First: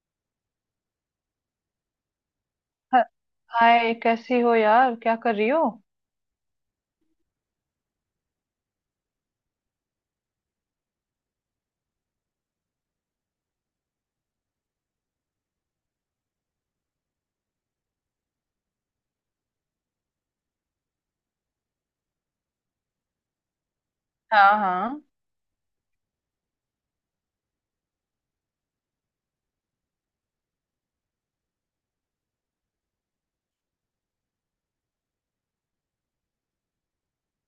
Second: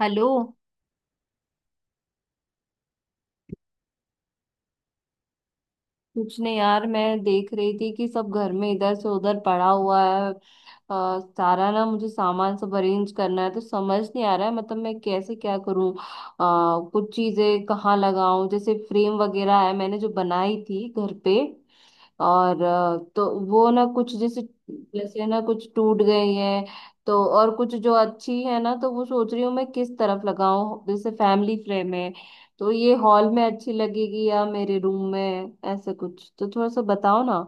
Hello. Hi, कैसी हो यार? क्या कर रही हो? कुछ नहीं यार, मैं देख रही थी कि सब घर में इधर से उधर पड़ा हुआ है। सारा ना मुझे सामान सब अरेंज करना है, तो समझ नहीं आ रहा है मतलब मैं कैसे क्या करूं। कुछ चीजें कहाँ लगाऊं, जैसे फ्रेम वगैरह है मैंने जो बनाई थी घर पे। और तो वो ना कुछ जैसे हाँ हाँ। जैसे ना कुछ टूट गई है। तो और कुछ जो अच्छी है ना, तो वो सोच रही हूँ मैं किस तरफ लगाऊं। जैसे फैमिली फ्रेम है तो ये हॉल में अच्छी लगेगी या मेरे रूम में, ऐसे कुछ तो थोड़ा सा बताओ ना।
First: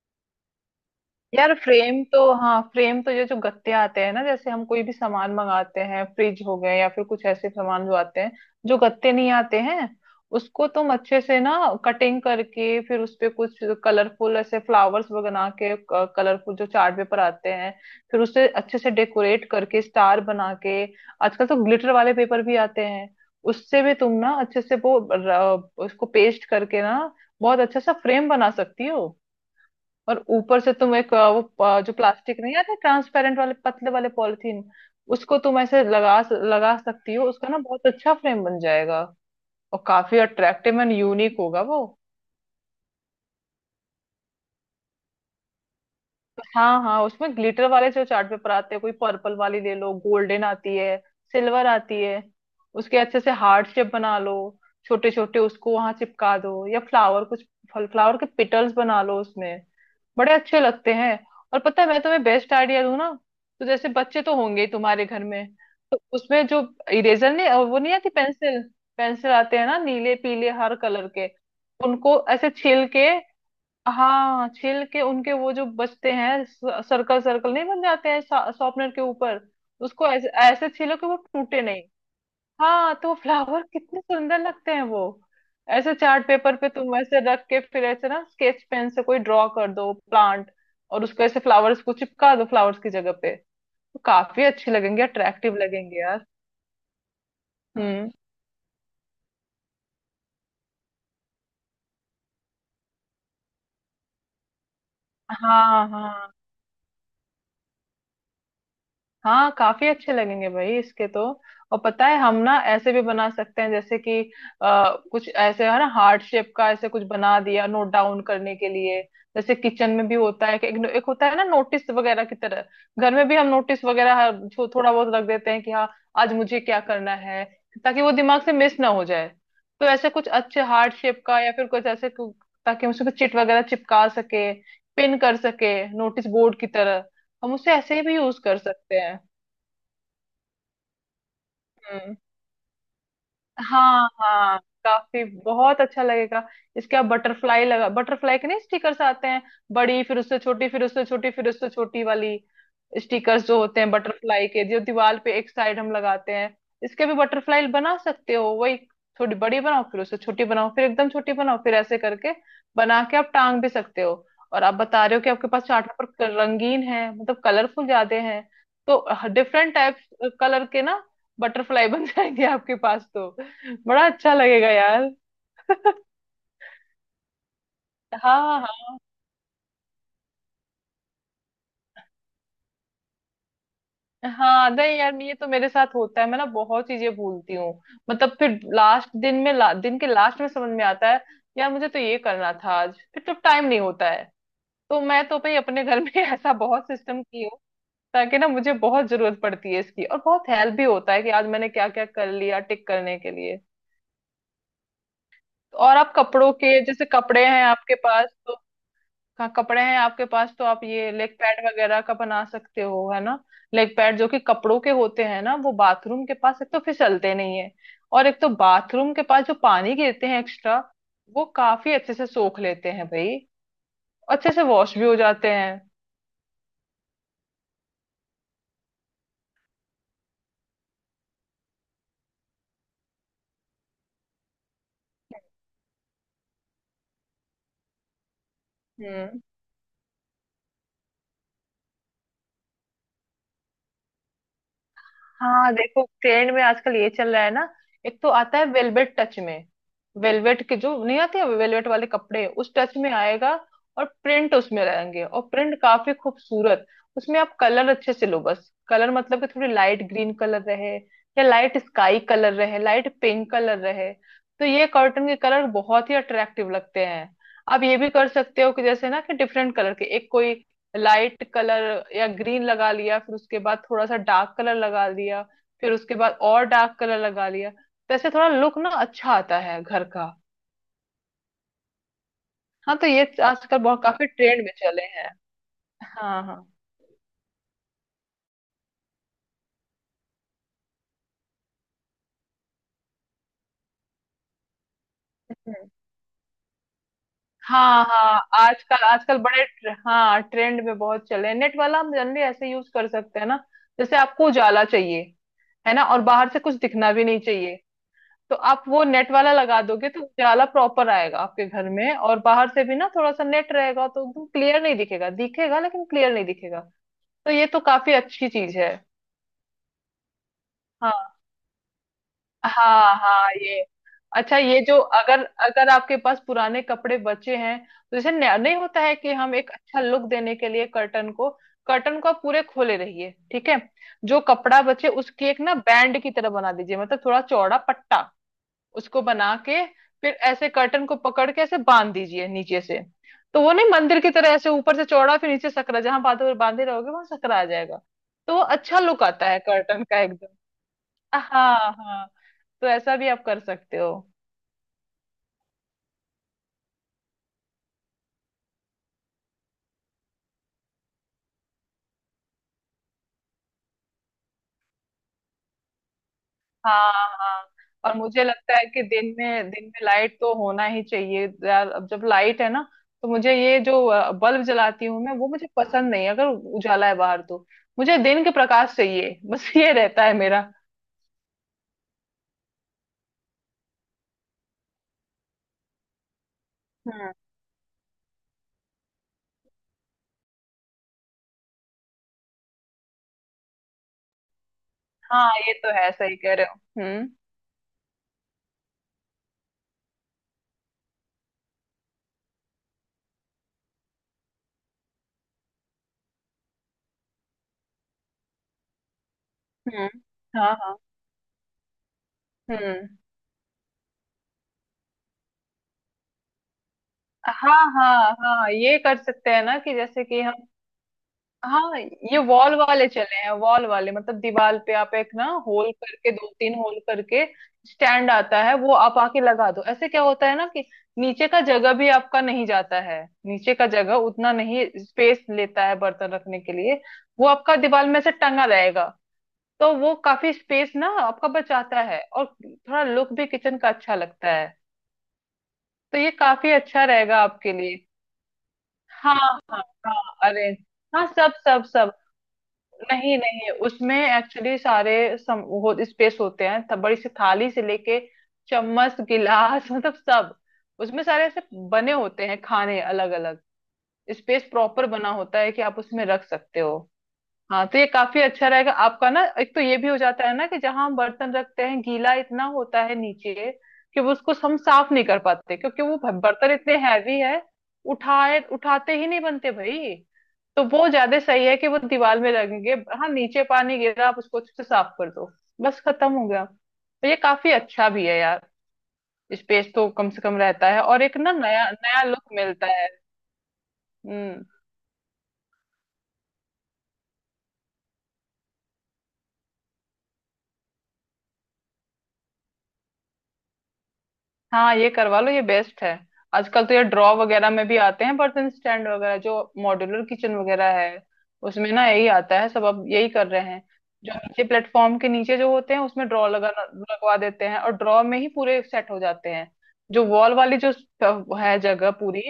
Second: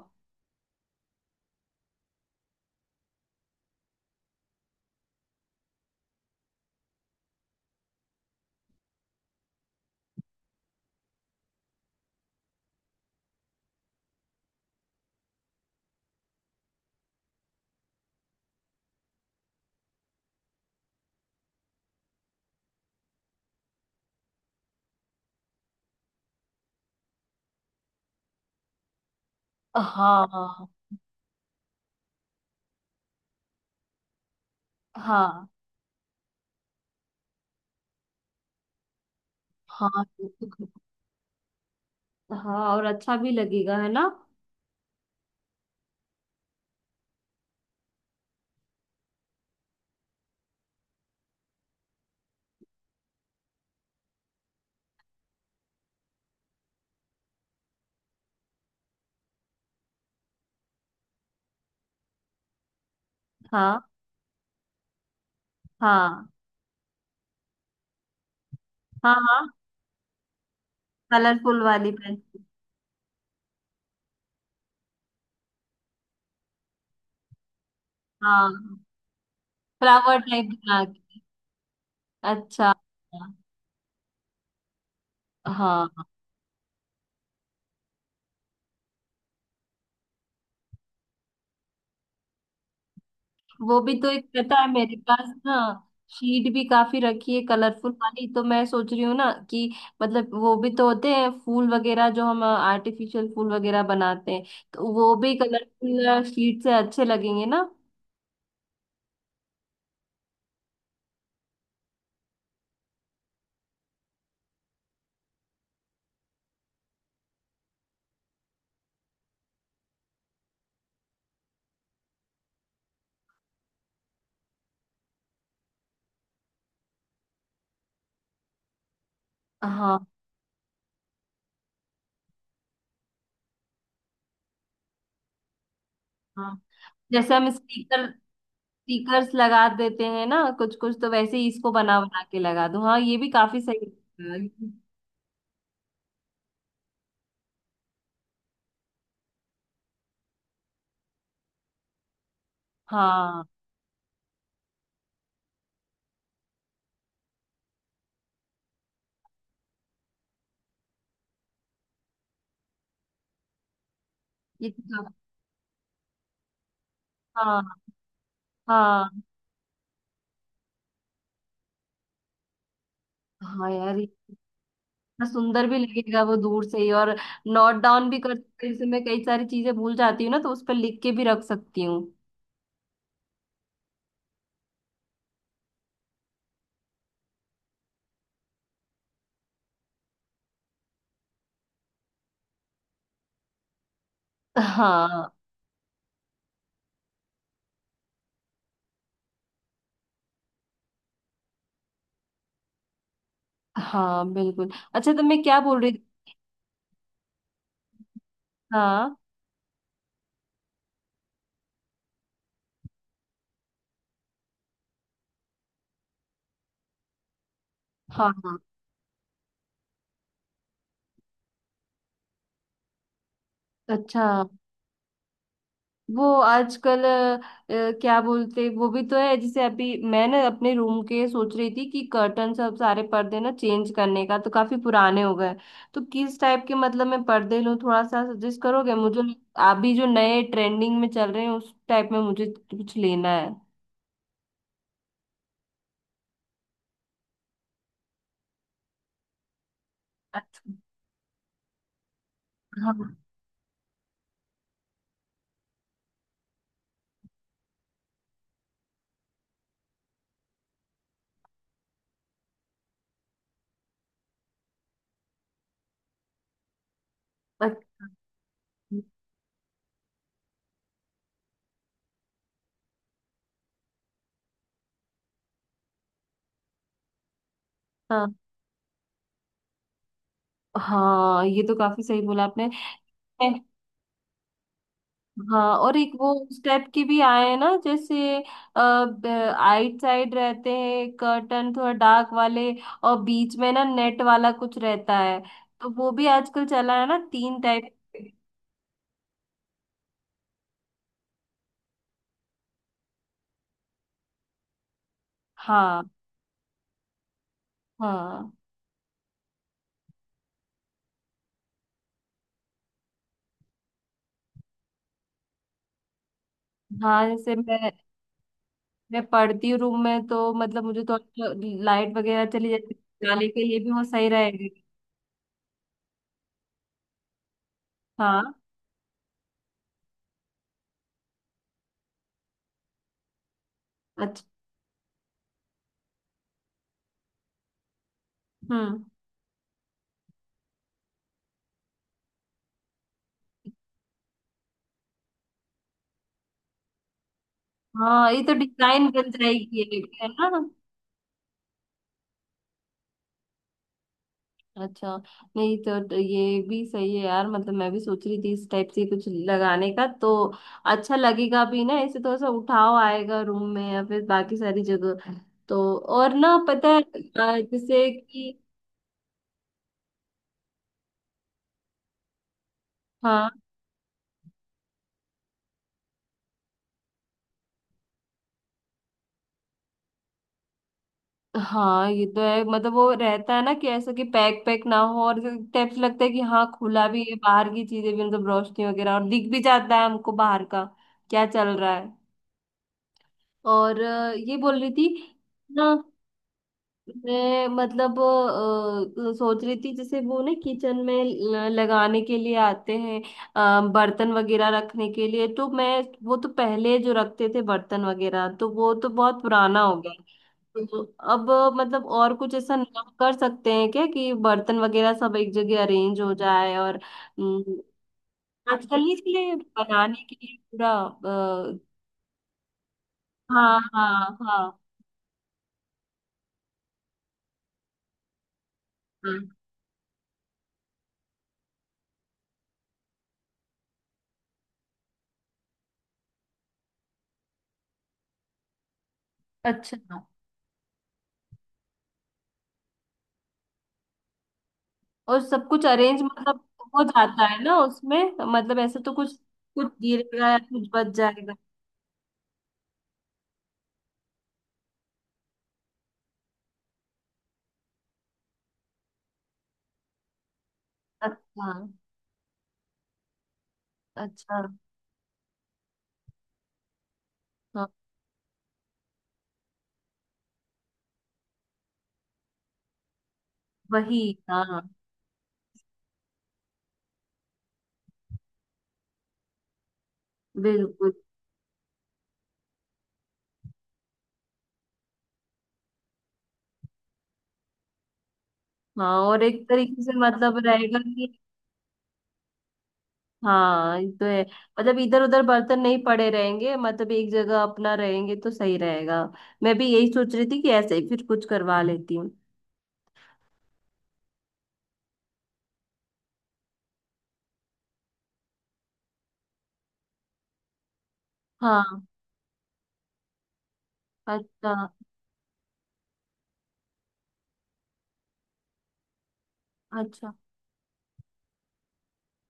यार फ्रेम तो, हाँ फ्रेम तो ये जो गत्ते आते हैं ना, जैसे हम कोई भी सामान मंगाते हैं, फ्रिज हो गए या फिर कुछ ऐसे सामान जो आते हैं। जो गत्ते नहीं आते हैं, उसको तुम अच्छे से ना कटिंग करके फिर उस पे कुछ कलरफुल ऐसे फ्लावर्स बना के, कलरफुल जो चार्ट पेपर आते हैं फिर उसे अच्छे से डेकोरेट करके स्टार बना के। आजकल तो ग्लिटर वाले पेपर भी आते हैं, उससे भी तुम ना अच्छे से वो उसको पेस्ट करके ना बहुत अच्छा सा फ्रेम बना सकती हो। और हाँ ऊपर हाँ। से तुम एक वो जो प्लास्टिक नहीं आते ट्रांसपेरेंट वाले पतले वाले पॉलिथीन, उसको हाँ तुम ऐसे लगा लगा सकती हो, उसका ना बहुत अच्छा फ्रेम बन जाएगा। और हाँ। काफी अट्रैक्टिव एंड यूनिक होगा वो। हाँ और अच्छा भी लगेगा है ना। हाँ हाँ, उसमें ग्लिटर वाले जो चार्ट पेपर आते हैं, कोई पर्पल वाली ले लो, गोल्डन आती है, सिल्वर आती है। उसके अच्छे से हार्ट शेप बना लो, छोटे छोटे, उसको वहां चिपका दो या फ्लावर कुछ, फ्लावर के पिटल्स बना लो उसमें, बड़े अच्छे लगते हैं। और पता है मैं तुम्हें बेस्ट आइडिया दूं ना? तो हाँ। जैसे बच्चे तो होंगे ही तुम्हारे घर में, तो हाँ। उसमें जो इरेजर, नहीं, और वो नहीं आती पेंसिल, हाँ। पेंसिल हाँ, आते हैं ना नीले पीले हर कलर के, कलरफुल वाली उनको पेंसिल। ऐसे छील के, हाँ छील के उनके वो जो बचते हैं, सर्कल सर्कल नहीं बन जाते हैं हाँ, शॉर्पनर के ऊपर, उसको फ्लावर ऐसे टाइप ऐसे बना छीलो कि वो के। टूटे नहीं। अच्छा। हाँ तो फ्लावर कितने सुंदर लगते हैं वो, हाँ। ऐसे चार्ट पेपर पे तुम ऐसे रख के फिर ऐसे ना स्केच पेन से कोई ड्रॉ कर दो प्लांट, और उसको ऐसे फ्लावर्स को चिपका दो फ्लावर्स की जगह पे। तो वो भी तो एक, काफी पता है अच्छे मेरे लगेंगे, पास ना अट्रैक्टिव लगेंगे यार। शीट भी काफी रखी है कलरफुल हम्म। वाली, तो मैं सोच रही हूँ ना कि मतलब वो भी तो होते हैं फूल वगैरह जो हम आर्टिफिशियल फूल वगैरह बनाते हैं, तो वो भी हाँ कलरफुल हाँ शीट से अच्छे लगेंगे ना। हाँ, काफी अच्छे लगेंगे भाई इसके तो। और पता है, हम ना ऐसे भी बना सकते हैं जैसे कि कुछ ऐसे है ना हार्ट शेप का, ऐसे कुछ बना दिया नोट डाउन करने के लिए। जैसे किचन में भी होता है कि एक होता है ना नोटिस वगैरह की तरह, घर में भी हम नोटिस वगैरह थोड़ा बहुत रख देते हैं कि हाँ आज मुझे क्या करना है, ताकि वो दिमाग से मिस ना हो जाए। तो हाँ। ऐसे कुछ अच्छे हार्ट शेप का या फिर ताकि हम उसको चिट वगैरह चिपका सके, पिन कर सके नोटिस बोर्ड हाँ, की तरह। जैसे हम हम उसे ऐसे स्टिकर, भी यूज कर सकते हैं। स्टिकर्स लगा देते हैं ना कुछ कुछ, तो वैसे ही इसको बना हाँ बना के लगा दूं। हाँ, ये भी काफी सही हाँ हाँ, लगेगा। काफी बहुत अच्छा लगेगा। इसके आप बटरफ्लाई लगा बटरफ्लाई के नहीं स्टिकर्स आते हैं, बड़ी फिर उससे छोटी फिर उससे छोटी फिर उससे छोटी वाली, हाँ, स्टिकर्स जो होते हैं बटरफ्लाई के, जो दीवार पे एक साइड हम लगाते हैं, इसके भी बटरफ्लाई बना सकते हो वही। थोड़ी बड़ी बनाओ फिर उससे छोटी बनाओ फिर एकदम छोटी बनाओ फिर ऐसे करके बना के आप टांग भी सकते हो। और ये आप तो बता काफी-। रहे हो कि आपके पास चार्ट पेपर रंगीन है, मतलब हाँ। कलरफुल ज्यादा है, तो हाँ। डिफरेंट टाइप्स कलर के ना बटरफ्लाई बन जाएंगे आपके पास तो। हाँ यार, बड़ा अच्छा लगेगा यार। इतना सुंदर भी लगेगा वो दूर से ही। और नोट डाउन भी कर हाँ सकते हैं। जैसे हाँ मैं कई सारी चीजें भूल जाती हूँ ना, तो उस पर लिख के भी रख सकती हूँ। हाँ, नहीं यार ये तो मेरे साथ होता है, मैं ना बहुत चीजें भूलती हूँ। मतलब फिर लास्ट दिन में दिन के लास्ट में समझ में आता है यार मुझे तो ये करना था आज, फिर तो टाइम नहीं होता है। तो मैं हाँ। तो भाई अपने घर में ऐसा बहुत सिस्टम की हूँ, ताकि ना, मुझे बहुत जरूरत पड़ती है इसकी और बहुत हेल्प भी होता है कि आज मैंने क्या क्या कर लिया टिक करने के लिए। हाँ बिल्कुल। अच्छा, तो मैं क्या बोल रही और आप थी। कपड़ों के, जैसे कपड़े हैं आपके पास तो, हाँ। का कपड़े हैं आपके पास तो आप ये लेग पैड वगैरह का बना सकते हो है ना। लेग पैड जो कि कपड़ों के होते हैं ना, वो बाथरूम के पास एक तो फिसलते नहीं है, और हाँ। एक तो हाँ। बाथरूम के पास जो पानी गिरते हैं एक्स्ट्रा, वो काफी अच्छे से सोख लेते हैं भाई। अच्छा, अच्छे से वॉश भी हो जाते हैं। वो आजकल क्या बोलते वो भी तो है, जैसे अभी मैं ना अपने रूम के सोच रही थी कि कर्टन सब सारे पर्दे ना चेंज करने का, तो काफी पुराने हो गए। तो किस टाइप के मतलब मैं पर्दे लूँ, थोड़ा सा सजेस्ट करोगे मुझे। हम्म। अभी जो नए ट्रेंडिंग में चल रहे हैं, उस टाइप में मुझे कुछ लेना है। हाँ देखो, ट्रेंड में आजकल ये चल रहा है ना, एक तो आता है वेलवेट टच में, वेलवेट अच्छा। के जो नहीं आते वेलवेट वाले कपड़े, उस टच में हाँ। आएगा। और प्रिंट उसमें रहेंगे, और प्रिंट काफी खूबसूरत। उसमें आप कलर अच्छे से लो, बस कलर मतलब कि थोड़ी लाइट ग्रीन कलर रहे, या लाइट स्काई कलर रहे, लाइट पिंक कलर रहे, तो ये कॉटन के कलर बहुत ही अट्रैक्टिव लगते हैं। अच्छा। आप ये भी कर सकते हो कि जैसे ना कि डिफरेंट कलर के, एक कोई लाइट कलर या ग्रीन लगा लिया, फिर उसके बाद थोड़ा सा डार्क कलर लगा लिया, फिर उसके बाद और डार्क कलर लगा लिया, तो हाँ, ऐसे थोड़ा लुक ना अच्छा आता है घर का। हाँ ये तो काफी सही बोला आपने। हाँ तो ये आजकल बहुत काफी ट्रेंड में चले हैं। हाँ, और एक वो हाँ हाँ। उस टाइप के भी आए हैं ना जैसे आइट साइड रहते हैं कर्टन थोड़ा डार्क वाले, और बीच में ना नेट वाला कुछ रहता है। हम्म। तो वो भी आजकल चला है ना, तीन टाइप। हाँ हाँ, आजकल आजकल हाँ ट्रेंड में बहुत चले हैं। नेट वाला हम जनरली ऐसे यूज कर सकते हैं ना, जैसे आपको उजाला चाहिए है ना, हाँ। और बाहर से कुछ दिखना भी नहीं चाहिए, तो हाँ। आप वो नेट वाला लगा दोगे तो उजाला प्रॉपर आएगा आपके घर में, और बाहर से भी ना थोड़ा सा नेट रहेगा तो एकदम क्लियर नहीं दिखेगा, दिखेगा लेकिन क्लियर नहीं दिखेगा। हाँ, तो जैसे ये तो मैं काफी अच्छी चीज है। मैं पढ़ती हूँ रूम में, तो मतलब मुझे तो हाँ अच्छा लाइट वगैरह चली जाती हाँ है, जाने हाँ के लिए ये, भी वो सही अच्छा, रहेगा। ये जो अगर अगर आपके पास पुराने कपड़े बचे हैं, तो जैसे हाँ। नहीं होता है कि हम एक अच्छा लुक देने के लिए कर्टन को आप पूरे खोले रहिए ठीक है, जो अच्छा। कपड़ा बचे उसकी एक ना बैंड की तरह बना दीजिए, मतलब थोड़ा चौड़ा पट्टा, हम्म। उसको बना के फिर ऐसे कर्टन को पकड़ के ऐसे बांध दीजिए नीचे से। तो वो नहीं मंदिर की तरह ऐसे ऊपर से चौड़ा फिर नीचे सकरा, जहां बांधे बांधे रहोगे वहां सकरा आ जाएगा। हाँ, ये तो तो वो अच्छा डिजाइन लुक बन आता है जाएगी कर्टन एक, का है एकदम। ना। हाँ हाँ, तो ऐसा भी आप कर सकते हो। अच्छा। नहीं तो, तो ये भी सही है यार, मतलब मैं भी सोच रही थी इस टाइप से कुछ लगाने का, तो अच्छा लगेगा भी ना, ऐसे थोड़ा सा उठाव आएगा रूम में या फिर बाकी सारी जगह। तो और ना पता है, हाँ हाँ। जैसे और मुझे कि लगता है कि दिन में लाइट तो होना ही चाहिए यार, अब जब लाइट है ना, तो हाँ। मुझे ये जो बल्ब जलाती हूँ मैं, वो मुझे पसंद नहीं है, अगर उजाला है बाहर तो। मुझे दिन के प्रकाश चाहिए, बस ये रहता है मेरा। हाँ ये तो है, मतलब वो रहता है ना कि ऐसा कि पैक पैक ना हो, और टाइप से लगता है कि हाँ, खुला भी हम्म। है, बाहर की चीजें भी मतलब रोशनी वगैरह, और दिख भी जाता है हमको बाहर का क्या चल रहा है। और ये बोल रही थी हाँ ये ना, तो है, सही कह रहे हो। हम्म। मैं मतलब सोच रही थी जैसे वो ना किचन में लगाने के लिए आते हैं बर्तन वगैरह रखने के लिए, तो मैं वो तो पहले जो रखते थे बर्तन वगैरह, तो वो तो बहुत पुराना हो हम्म। गया। हाँ हाँ। तो अब मतलब और कुछ ऐसा नया हम्म। कर सकते हैं क्या कि बर्तन वगैरह सब एक जगह अरेंज हो जाए। और हाँ हाँ हाँ, आजकल ये नहीं कर सकते इसलिए हैं ना कि बनाने जैसे के कि हम, लिए पूरा हाँ ये वॉल वाले चले हैं। हाँ। वॉल वाले हाँ। मतलब हाँ। दीवार पे आप एक ना होल करके, दो तीन होल करके स्टैंड आता है वो, आप हाँ। आके लगा दो, ऐसे क्या होता है ना कि नीचे का जगह भी आपका नहीं जाता है, नीचे का जगह उतना नहीं स्पेस लेता है बर्तन रखने के लिए, वो आपका दीवार में से टंगा रहेगा। तो अच्छा, वो काफी स्पेस ना आपका बचाता है, और थोड़ा लुक भी किचन का अच्छा लगता है। और सब कुछ तो अरेंज ये मतलब काफी हो अच्छा रहेगा जाता है आपके ना लिए। उसमें, मतलब ऐसे तो कुछ हाँ हाँ। कुछ हाँ गिरेगा या अरे, कुछ बच हाँ सब जाएगा। सब सब, नहीं नहीं, उसमें एक्चुअली सारे वो स्पेस होते हैं, तब बड़ी सी थाली से लेके चम्मच गिलास मतलब सब, उसमें सारे ऐसे अच्छा। बने होते हैं, खाने अलग अलग, अच्छा। स्पेस प्रॉपर बना होता है कि आप उसमें रख सकते हो। हाँ हाँ तो ये काफी अच्छा रहेगा आपका ना, एक तो ये भी हो जाता है ना कि जहां हम बर्तन रखते हैं गीला इतना होता है नीचे, वही। कि वो उसको हम हाँ साफ नहीं कर पाते क्योंकि वो बर्तन इतने हैवी है, उठाए उठाते ही नहीं बनते भाई। तो वो बिल्कुल। ज्यादा सही है कि वो दीवार में लगेंगे। हाँ नीचे पानी गिरा आप उसको अच्छे से साफ कर दो, बस खत्म हो गया। तो ये काफी अच्छा भी है यार। हाँ, और एक स्पेस तरीके तो से कम से कम मतलब रहता रहेगा है, और कि एक ना नया नया लुक मिलता है। हाँ, ये तो है। हम्म। मतलब इधर उधर बर्तन नहीं पड़े रहेंगे, मतलब एक जगह अपना रहेंगे, तो सही रहेगा। मैं भी यही सोच रही थी कि ऐसे ही फिर कुछ करवा लेती हूँ। हाँ ये करवा लो, ये बेस्ट है। आजकल तो ये ड्रॉ वगैरह में भी आते हैं बर्तन स्टैंड वगैरह, जो मॉड्यूलर किचन वगैरह है, उसमें हाँ। ना यही आता है सब, अब यही कर रहे हैं। जो नीचे अच्छा। प्लेटफॉर्म के नीचे जो होते हैं उसमें ड्रॉ लगा लगवा देते हैं, और ड्रॉ में ही पूरे सेट हो जाते हैं। जो अच्छा। वॉल वाली जो है जगह पूरी,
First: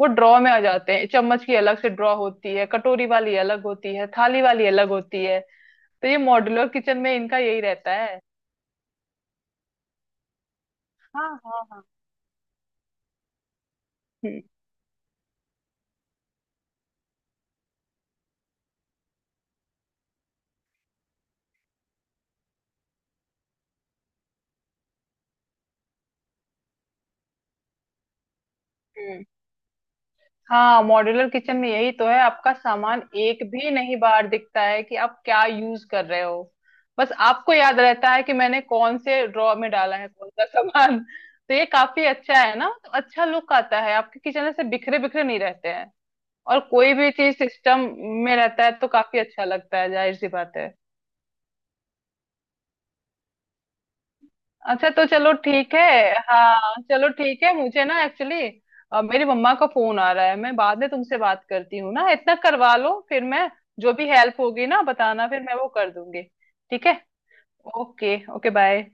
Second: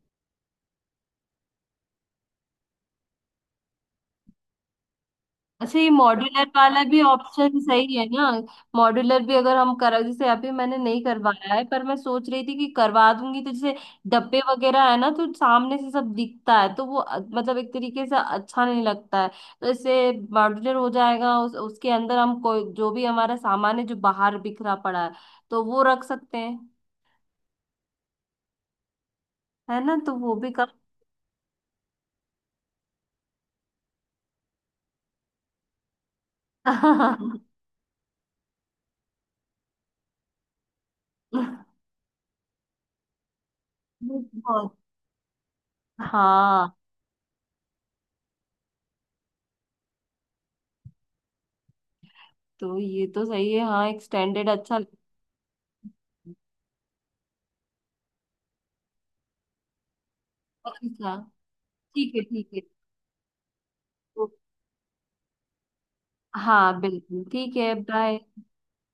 वो ड्रॉ में आ जाते हैं। चम्मच की अलग से ड्रॉ होती है, कटोरी वाली अलग होती है, थाली वाली अलग होती है। अच्छा, ये तो ये मॉड्यूलर मॉड्यूलर वाला किचन भी में इनका ऑप्शन यही रहता सही है है। ना। मॉड्यूलर भी अगर हम करा, जैसे अभी मैंने नहीं हाँ करवाया हाँ है पर हाँ। मैं सोच रही थी कि करवा दूंगी, तो जैसे डब्बे वगैरह है ना, तो सामने से सब दिखता है, तो वो मतलब एक तरीके से अच्छा नहीं लगता है। तो इससे मॉड्यूलर हो जाएगा, उस, उसके अंदर हम कोई जो भी हमारा सामान है जो बाहर बिखरा पड़ा है, तो वो रख सकते हैं, हम्म। है ना, तो वो भी कर हाँ मॉड्यूलर किचन में यही तो है, आपका सामान एक भी नहीं बाहर दिखता है कि आप क्या यूज कर रहे हो। बस आपको याद रहता है कि मैंने कौन से ड्रॉ में डाला है कौन सा सामान। तो ये काफी अच्छा है ना, तो अच्छा लुक आता है आपके किचन, ऐसे बहुत। बिखरे बिखरे नहीं रहते हैं। और हाँ, कोई भी चीज सिस्टम में रहता है तो काफी अच्छा लगता है, जाहिर सी बात है। तो ये तो सही है। हाँ, एक स्टैंडर्ड अच्छा अच्छा लगता तो चलो ठीक है। हाँ चलो ठीक है, मुझे ना एक्चुअली मेरी मम्मा का फोन आ रहा है, मैं बाद में है। तुमसे बात करती हूँ ना, ठीक है, इतना ठीक है। करवा लो फिर मैं, जो भी तो हेल्प होगी ना बताना, फिर मैं वो कर दूंगी। हाँ ठीक है, बिल्कुल, ठीक है, ओके बाय। Okay bye.